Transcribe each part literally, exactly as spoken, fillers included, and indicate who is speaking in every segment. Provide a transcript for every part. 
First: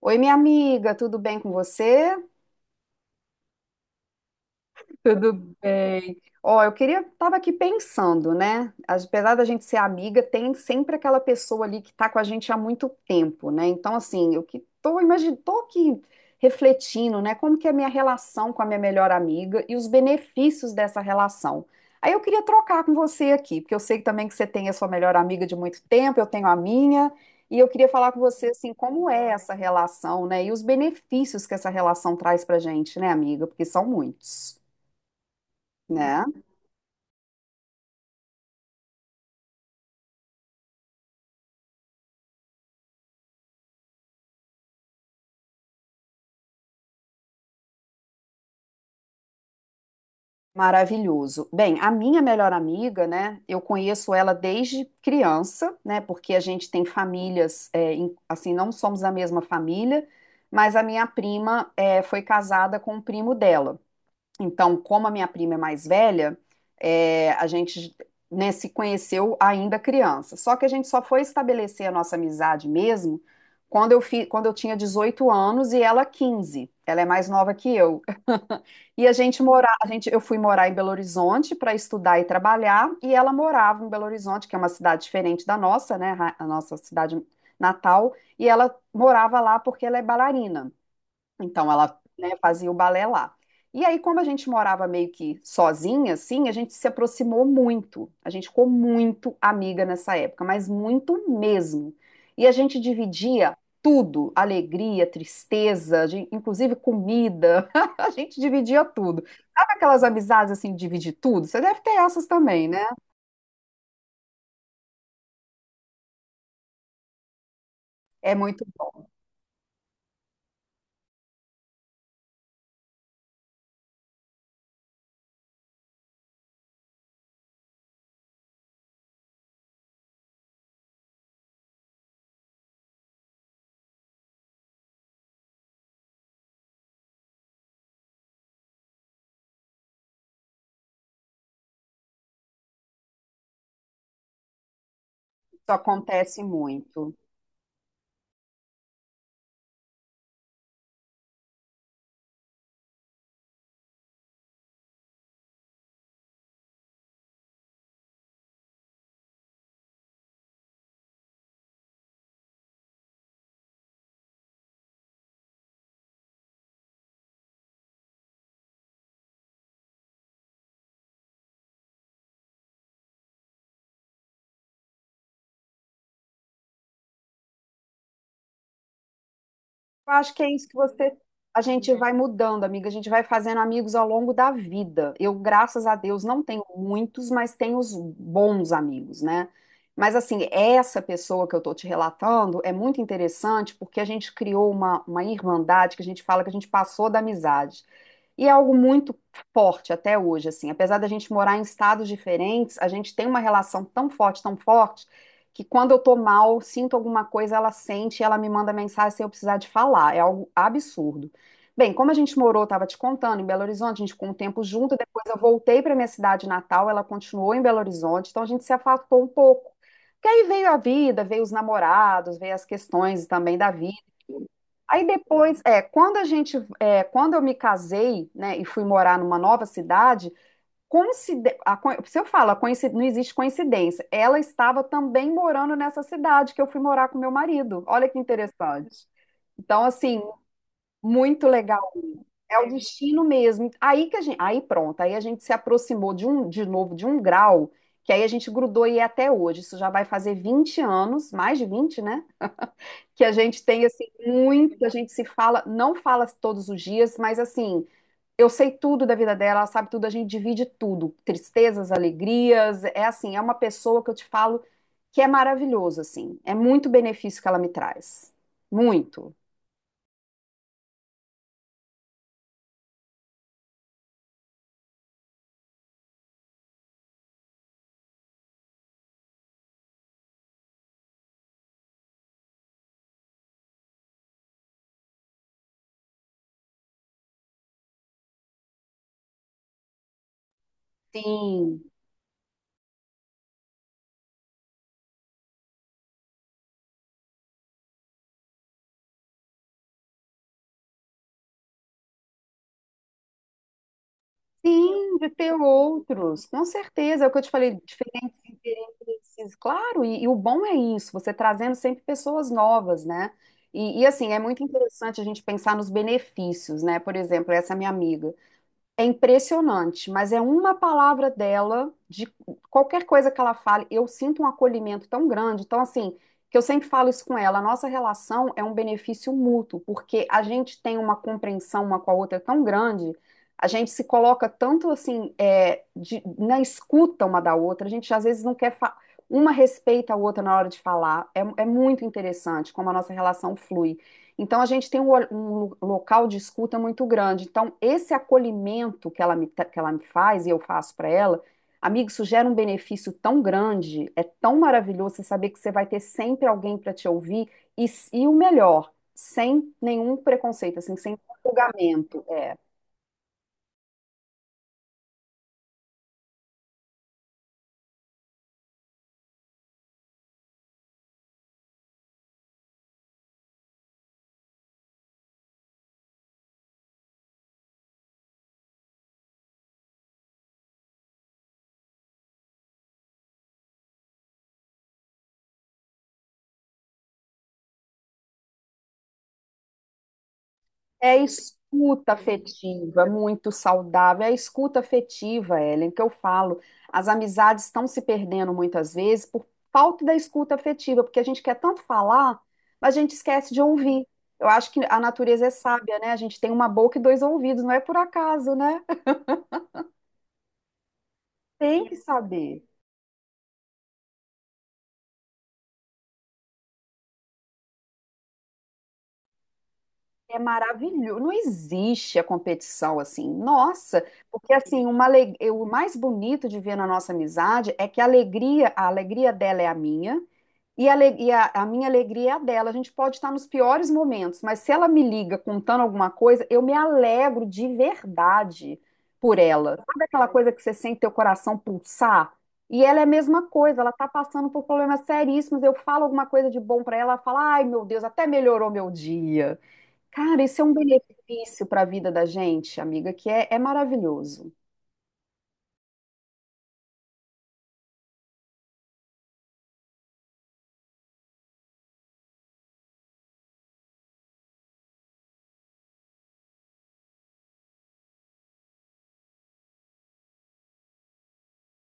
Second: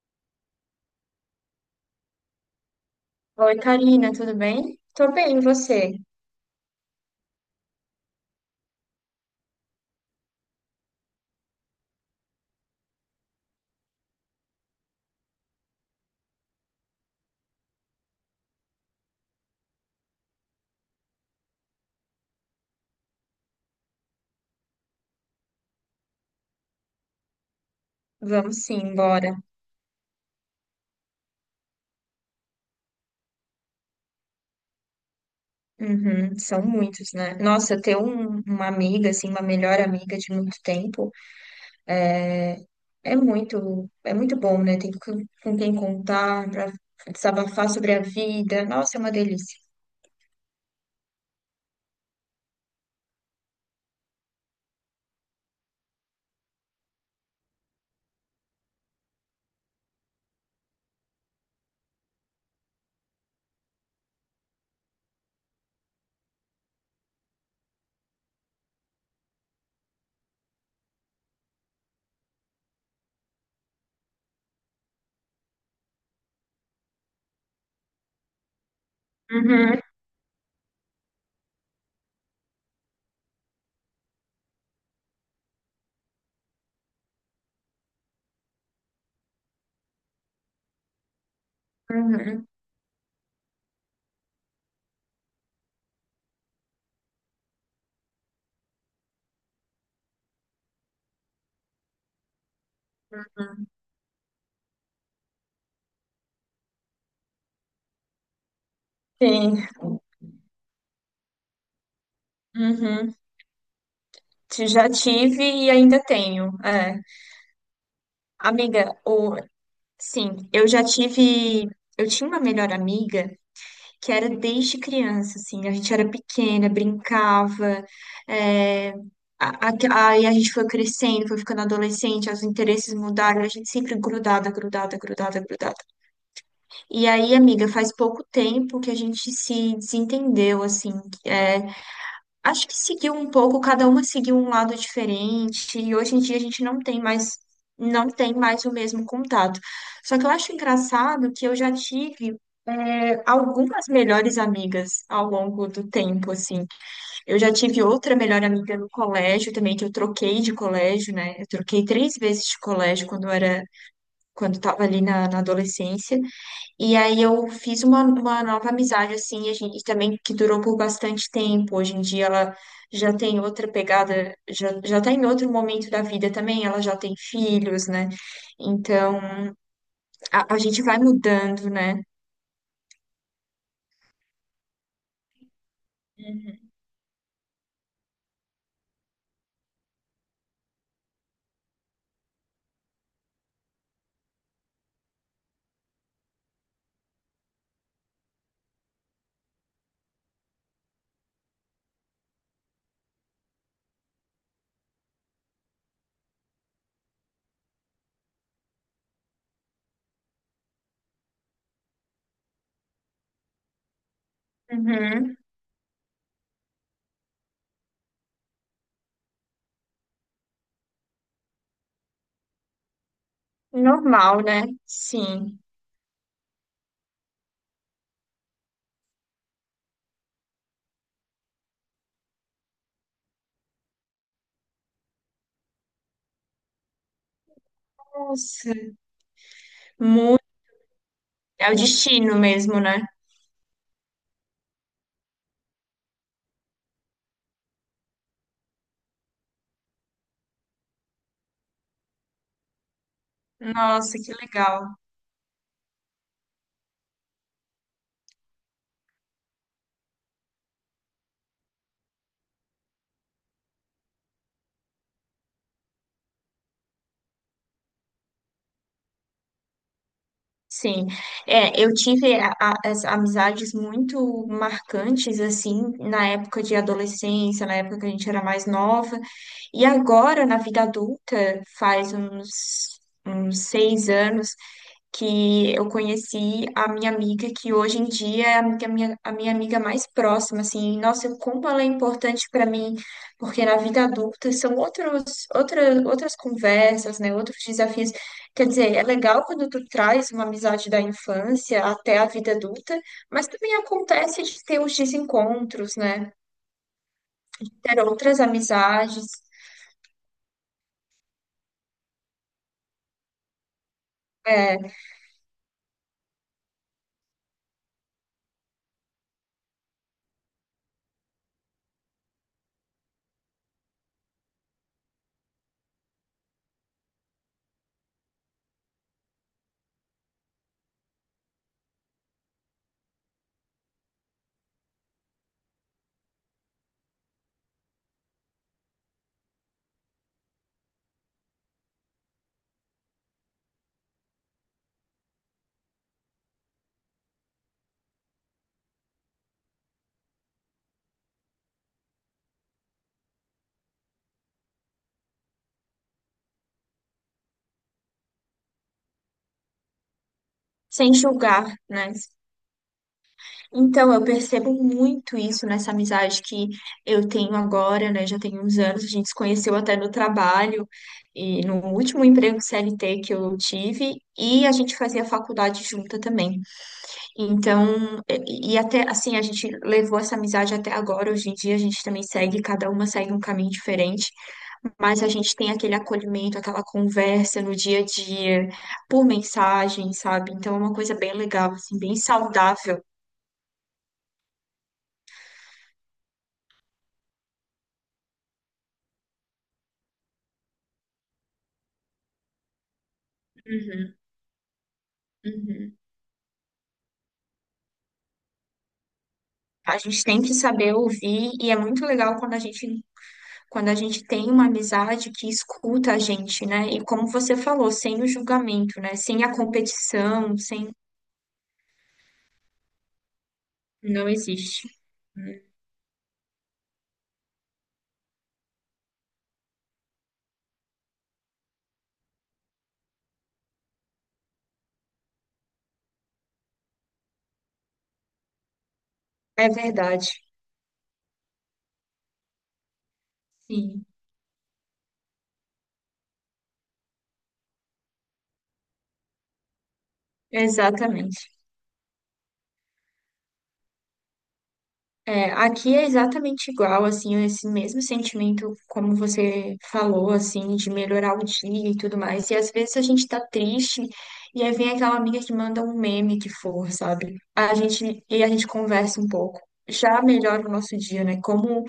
Speaker 1: Oi, minha amiga, tudo bem com você?
Speaker 2: Oi, Karina, tudo bem? Tô
Speaker 1: Tudo
Speaker 2: bem, e você?
Speaker 1: bem. Ó, eu queria, tava aqui pensando, né? Apesar da gente ser amiga, tem sempre aquela pessoa ali que tá com a gente há muito tempo, né? Então, assim, eu que tô, imagin... tô aqui refletindo, né? Como que é a minha relação com a minha melhor amiga e os benefícios dessa relação. Aí eu queria trocar com você aqui, porque eu sei também que você tem a sua melhor amiga de muito tempo, eu tenho a minha, e eu queria falar com você,
Speaker 2: Vamos
Speaker 1: assim,
Speaker 2: sim,
Speaker 1: como é
Speaker 2: bora.
Speaker 1: essa relação, né? E os benefícios que essa relação traz pra gente, né, amiga? Porque são muitos. Né?
Speaker 2: Uhum, são muitos, né? Nossa, ter um- uma amiga, assim, uma melhor amiga de muito tempo é, é muito, é muito bom, né? Tem com com quem contar, pra desabafar sobre a vida. Nossa, é uma delícia.
Speaker 1: Maravilhoso. Bem, a minha melhor amiga, né? Eu conheço ela desde criança, né? Porque a gente tem famílias, é, em- assim, não somos da mesma família, mas a minha prima é, foi casada com o primo dela. Então, como a minha prima é mais velha, é, a gente, né, se conheceu ainda criança. Só que a gente só foi estabelecer a nossa amizade mesmo quando eu, fi, quando eu tinha dezoito anos e ela quinze. Ela é mais nova que eu. E a gente morar,
Speaker 2: Uhum,
Speaker 1: a gente, eu fui morar em Belo Horizonte para estudar e trabalhar, e ela morava em Belo Horizonte, que é uma cidade diferente da nossa, né, a nossa cidade natal, e ela morava lá porque ela é bailarina. Então ela, né,
Speaker 2: uhum.
Speaker 1: fazia o balé lá. E aí, como a gente morava meio que sozinha, assim, a gente se aproximou muito. A gente ficou muito amiga nessa época, mas muito mesmo. E a gente dividia
Speaker 2: Uhum.
Speaker 1: tudo, alegria, tristeza, de- inclusive comida. A gente dividia tudo.
Speaker 2: Sim.
Speaker 1: Sabe aquelas amizades assim, de dividir tudo? Você deve ter essas também, né?
Speaker 2: Uhum. Te- Já tive e ainda tenho. É.
Speaker 1: É muito
Speaker 2: Amiga,
Speaker 1: bom,
Speaker 2: o... sim, eu já tive. Eu tinha uma melhor amiga que era desde criança, assim, a gente era pequena, brincava, é, a- a- aí a gente foi crescendo, foi ficando adolescente, os interesses mudaram, a gente sempre grudada, grudada, grudada, grudada. E aí, amiga, faz pouco tempo que a gente se desentendeu, assim, é, acho que seguiu um pouco, cada uma seguiu um lado
Speaker 1: isso
Speaker 2: diferente, e hoje em dia a
Speaker 1: acontece
Speaker 2: gente não tem
Speaker 1: muito.
Speaker 2: mais, não tem mais o mesmo contato. Só que eu acho engraçado que eu já tive é, algumas melhores amigas ao longo do tempo, assim. Eu já tive outra melhor amiga no colégio também, que eu troquei de colégio, né? Eu troquei três vezes de colégio quando eu era, quando estava ali na, na adolescência. E aí eu fiz uma, uma nova amizade, assim, e a gente também, que durou por bastante tempo. Hoje em dia ela já tem outra pegada, já, já tá em outro momento da vida também, ela já tem filhos, né? Então,
Speaker 1: Eu acho que é
Speaker 2: a, a
Speaker 1: isso que
Speaker 2: gente vai
Speaker 1: você. A
Speaker 2: mudando,
Speaker 1: gente
Speaker 2: né?
Speaker 1: vai mudando, amiga. A gente vai fazendo amigos ao longo da vida. Eu, graças a Deus, não tenho muitos, mas tenho os bons amigos, né? Mas, assim, essa pessoa que eu tô te relatando é muito interessante porque a gente criou uma, uma irmandade que a gente fala que a gente passou da amizade. E é algo muito forte até hoje, assim. Apesar da gente morar em estados diferentes, a gente tem uma relação tão forte, tão forte que quando eu tô mal, sinto alguma coisa, ela sente, e ela me manda mensagem sem eu precisar de falar. É algo absurdo. Bem, como a gente morou, estava te contando, em Belo Horizonte, a gente ficou um tempo junto, depois eu
Speaker 2: Uhum.
Speaker 1: voltei para minha cidade natal, ela continuou em Belo Horizonte, então a gente se afastou um pouco. Porque aí veio a vida, veio os namorados, veio as questões também da vida.
Speaker 2: Normal, né?
Speaker 1: Aí
Speaker 2: Sim.
Speaker 1: depois, é, quando a gente, é, quando eu me casei, né, e fui morar numa nova cidade. Coincide- a coi- Se eu falo, a coinci- não existe coincidência. Ela estava também morando nessa cidade que eu fui morar com meu marido. Olha que
Speaker 2: Nossa,
Speaker 1: interessante. Então, assim,
Speaker 2: muito.
Speaker 1: muito
Speaker 2: É o
Speaker 1: legal.
Speaker 2: destino
Speaker 1: É o
Speaker 2: mesmo, né?
Speaker 1: destino mesmo. Aí que a gente, aí pronto, aí a gente se aproximou de um, de novo, de um grau, que aí a gente grudou e é até hoje. Isso já vai fazer vinte anos, mais de vinte, né? Que a gente tem assim
Speaker 2: Nossa, que
Speaker 1: muito, a
Speaker 2: legal.
Speaker 1: gente se fala, não fala todos os dias, mas assim, eu sei tudo da vida dela, ela sabe tudo, a gente divide tudo, tristezas, alegrias, é assim, é uma pessoa que eu te falo que é maravilhoso, assim, é muito benefício que ela me traz, muito.
Speaker 2: Sim, é, eu tive a- a- as amizades muito marcantes, assim, na época de adolescência, na época que a gente era mais nova, e agora, na vida adulta, faz uns, uns seis anos, que eu conheci a minha amiga, que hoje em dia é a amiga- minha, a minha amiga mais próxima, assim, nossa, como ela
Speaker 1: Sim,
Speaker 2: é importante para mim, porque na vida adulta são outros, outra, outras conversas, né, outros desafios. Quer dizer, é legal quando tu traz uma amizade da infância até a vida adulta, mas também acontece de ter os
Speaker 1: sim, de ter
Speaker 2: desencontros, né,
Speaker 1: outros, com certeza, é o que eu te falei,
Speaker 2: ter
Speaker 1: diferentes
Speaker 2: outras amizades,
Speaker 1: interesses, claro, e, e o bom é isso, você trazendo sempre pessoas novas, né? E, e assim, é muito
Speaker 2: é,
Speaker 1: interessante a gente pensar nos benefícios, né? Por exemplo, essa minha amiga. É impressionante, mas é uma palavra dela, de qualquer coisa que ela fale, eu sinto um acolhimento tão grande. Então, assim, que eu sempre falo isso com ela, a nossa relação é um benefício mútuo, porque a gente tem uma compreensão uma com a outra tão grande, a gente se coloca tanto assim, é, de- na escuta uma da outra, a gente às vezes não quer, fa- uma respeita a outra na hora de falar. É, é muito interessante como a nossa relação flui. Então, a gente tem um, um local de escuta muito grande. Então, esse acolhimento que ela me, que ela me faz e eu faço para ela, amigo, isso gera um benefício tão grande, é tão maravilhoso você saber que você vai ter sempre alguém para te ouvir e, e o melhor, sem nenhum preconceito, assim,
Speaker 2: sem
Speaker 1: sem
Speaker 2: julgar, né?
Speaker 1: julgamento. É.
Speaker 2: Então, eu percebo muito isso nessa amizade que eu tenho agora, né? Já tem uns anos, a gente se conheceu até no trabalho e no último emprego C L T que eu tive, e a gente fazia faculdade junta também. Então, e e até assim, a gente levou essa amizade até agora. Hoje em dia, a gente também segue, cada uma segue um caminho diferente. Mas a gente tem aquele acolhimento, aquela conversa no dia a dia, por mensagem, sabe? Então é uma
Speaker 1: É
Speaker 2: coisa
Speaker 1: a
Speaker 2: bem legal, assim,
Speaker 1: escuta
Speaker 2: bem saudável.
Speaker 1: afetiva, muito saudável. É a escuta afetiva, Ellen, que eu falo. As amizades estão se perdendo muitas vezes por falta da escuta afetiva, porque a gente quer tanto falar, mas a gente esquece de ouvir. Eu acho que a natureza é
Speaker 2: Uhum.
Speaker 1: sábia, né? A gente tem uma boca e dois ouvidos, não é por acaso, né?
Speaker 2: A gente tem que saber ouvir, e é
Speaker 1: Tem que
Speaker 2: muito legal quando a
Speaker 1: saber.
Speaker 2: gente, quando a gente tem uma amizade que escuta a gente, né? E como você falou, sem o julgamento, né? Sem a
Speaker 1: É
Speaker 2: competição, sem.
Speaker 1: maravilhoso. Não existe a competição assim. Nossa,
Speaker 2: Não
Speaker 1: porque assim,
Speaker 2: existe.
Speaker 1: uma ale- o mais bonito de ver na nossa amizade é que a alegria, a alegria dela é a minha e, a, ale- e a- a minha alegria é a dela. A gente pode estar nos piores momentos, mas se ela me liga contando alguma coisa, eu me alegro de verdade por
Speaker 2: É
Speaker 1: ela. Sabe aquela
Speaker 2: verdade.
Speaker 1: coisa que você sente teu coração pulsar? E ela é a mesma coisa, ela
Speaker 2: Sim,
Speaker 1: está passando por problemas seríssimos. Eu falo alguma coisa de bom para ela, ela fala: ai meu Deus, até melhorou meu dia. Cara, isso é um
Speaker 2: exatamente.
Speaker 1: benefício para a vida da gente, amiga, que é é maravilhoso.
Speaker 2: É, aqui é exatamente igual, assim, esse mesmo sentimento, como você falou, assim, de melhorar o dia e tudo mais. E às vezes a gente tá triste e aí vem aquela amiga que manda um meme que for, sabe? A gente, e a gente conversa um pouco. Já melhora o nosso dia, né? Como,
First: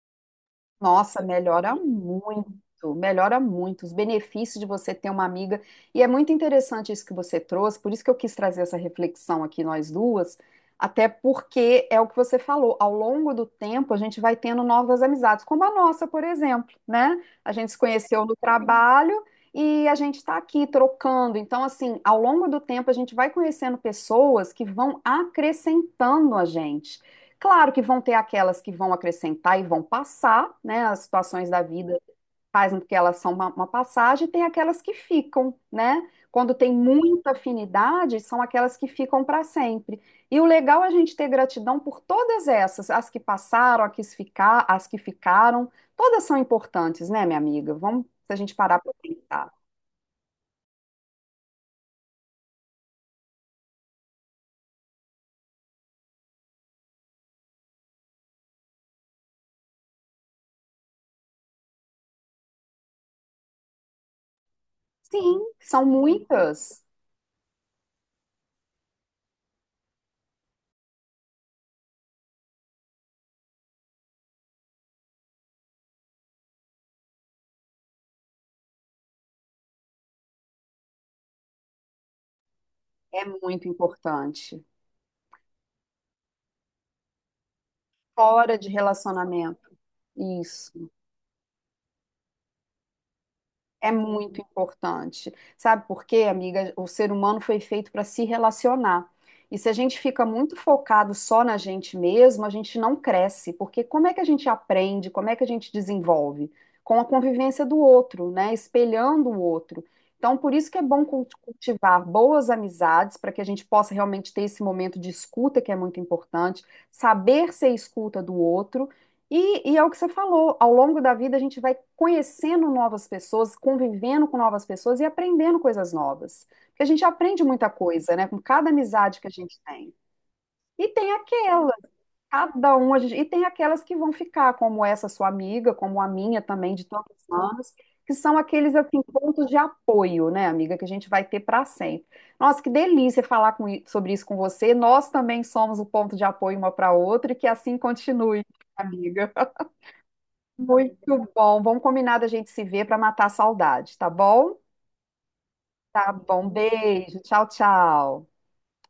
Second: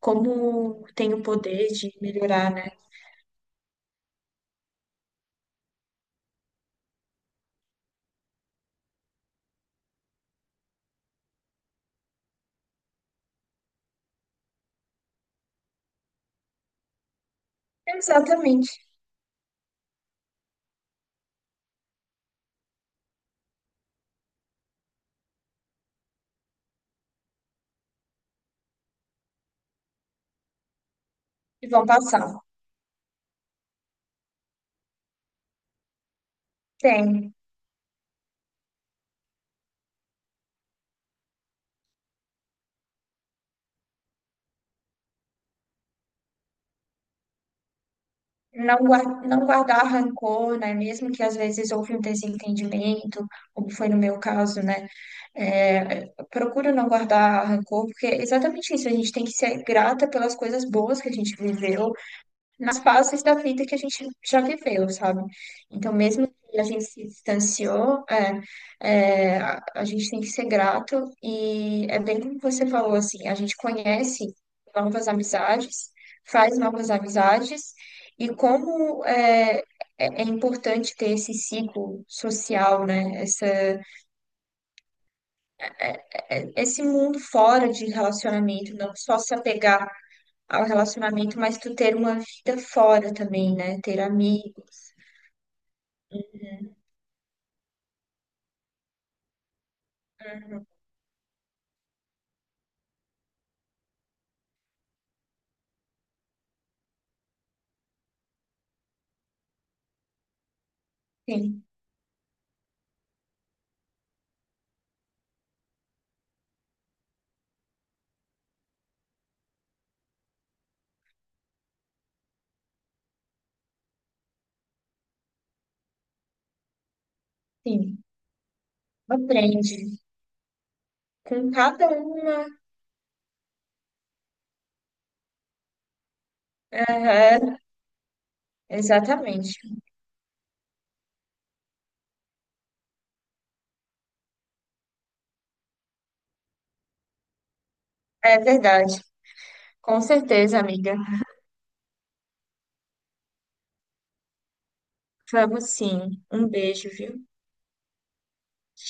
Speaker 2: como tem
Speaker 1: Nossa,
Speaker 2: o poder
Speaker 1: melhora
Speaker 2: de
Speaker 1: muito,
Speaker 2: melhorar, né?
Speaker 1: melhora muito os benefícios de você ter uma amiga. E é muito interessante isso que você trouxe, por isso que eu quis trazer essa reflexão aqui nós duas, até porque é o que você falou, ao longo do tempo a gente vai tendo novas amizades, como a nossa, por exemplo, né? A gente se conheceu no
Speaker 2: Exatamente.
Speaker 1: trabalho e a gente está aqui trocando. Então, assim, ao longo do tempo a gente vai conhecendo pessoas que vão acrescentando a gente. Claro que vão ter aquelas que vão acrescentar e vão passar, né? As situações da
Speaker 2: E vão
Speaker 1: vida
Speaker 2: passar.
Speaker 1: fazem com que elas são uma, uma passagem, e tem aquelas que ficam, né? Quando tem muita
Speaker 2: Tem.
Speaker 1: afinidade, são aquelas que ficam para sempre. E o legal é a gente ter gratidão por todas essas, as que passaram, as que ficar, as que ficaram, todas são importantes, né, minha amiga? Vamos, se a gente
Speaker 2: Não
Speaker 1: parar para
Speaker 2: guardar, não
Speaker 1: pensar.
Speaker 2: guardar rancor, né? Mesmo que às vezes houve um desentendimento, como foi no meu caso, né? É, procuro não guardar rancor, porque é exatamente isso, a gente tem que ser grata pelas coisas boas que a gente viveu, nas fases da vida que a gente já viveu, sabe?
Speaker 1: Sim, são
Speaker 2: Então, mesmo que a
Speaker 1: muitas.
Speaker 2: gente se distanciou, é, é, a, a gente tem que ser grato, e é bem como você falou, assim, a gente conhece novas amizades, faz novas amizades, e como é, é é importante ter esse ciclo social, né?
Speaker 1: É
Speaker 2: Essa
Speaker 1: muito importante.
Speaker 2: é, esse mundo fora de
Speaker 1: Fora de
Speaker 2: relacionamento, não só se
Speaker 1: relacionamento.
Speaker 2: apegar ao
Speaker 1: Isso.
Speaker 2: relacionamento, mas tu ter uma vida fora também, né?
Speaker 1: É
Speaker 2: Ter
Speaker 1: muito
Speaker 2: amigos.
Speaker 1: importante. Sabe por quê, amiga?
Speaker 2: Uhum,
Speaker 1: O ser humano foi feito para se relacionar. E se a gente fica muito
Speaker 2: uhum.
Speaker 1: focado só na gente mesmo, a gente não cresce, porque como é que a gente aprende, como é que a gente desenvolve? Com a convivência do outro, né? Espelhando o outro. Então, por isso que é bom culti-
Speaker 2: Sim,
Speaker 1: cultivar boas amizades, para que a gente possa realmente ter esse momento de escuta, que é muito importante, saber ser escuta do outro e, e é o que você falou, ao longo da vida a gente vai conhecendo novas pessoas, convivendo com novas pessoas e aprendendo coisas novas. Porque a gente aprende muita
Speaker 2: sim.
Speaker 1: coisa, né, com cada amizade que a gente
Speaker 2: Aprende
Speaker 1: tem. E tem
Speaker 2: com
Speaker 1: aquelas,
Speaker 2: cada uma.
Speaker 1: cada um, a gente, e tem aquelas que vão ficar, como essa sua amiga, como a minha também, de tantos
Speaker 2: Aham,
Speaker 1: anos, que são aqueles, assim, pontos de
Speaker 2: exatamente.
Speaker 1: apoio, né, amiga, que a gente vai ter para sempre. Nossa, que delícia falar com i- sobre isso com você. Nós também somos o ponto de apoio uma para outra e que assim
Speaker 2: É
Speaker 1: continue,
Speaker 2: verdade.
Speaker 1: amiga.
Speaker 2: Com certeza, amiga.
Speaker 1: Muito bom. Vamos combinar da gente se ver para matar a saudade, tá bom?
Speaker 2: Vamos
Speaker 1: Tá
Speaker 2: sim.
Speaker 1: bom.
Speaker 2: Um beijo,
Speaker 1: Beijo.
Speaker 2: viu?
Speaker 1: Tchau, tchau.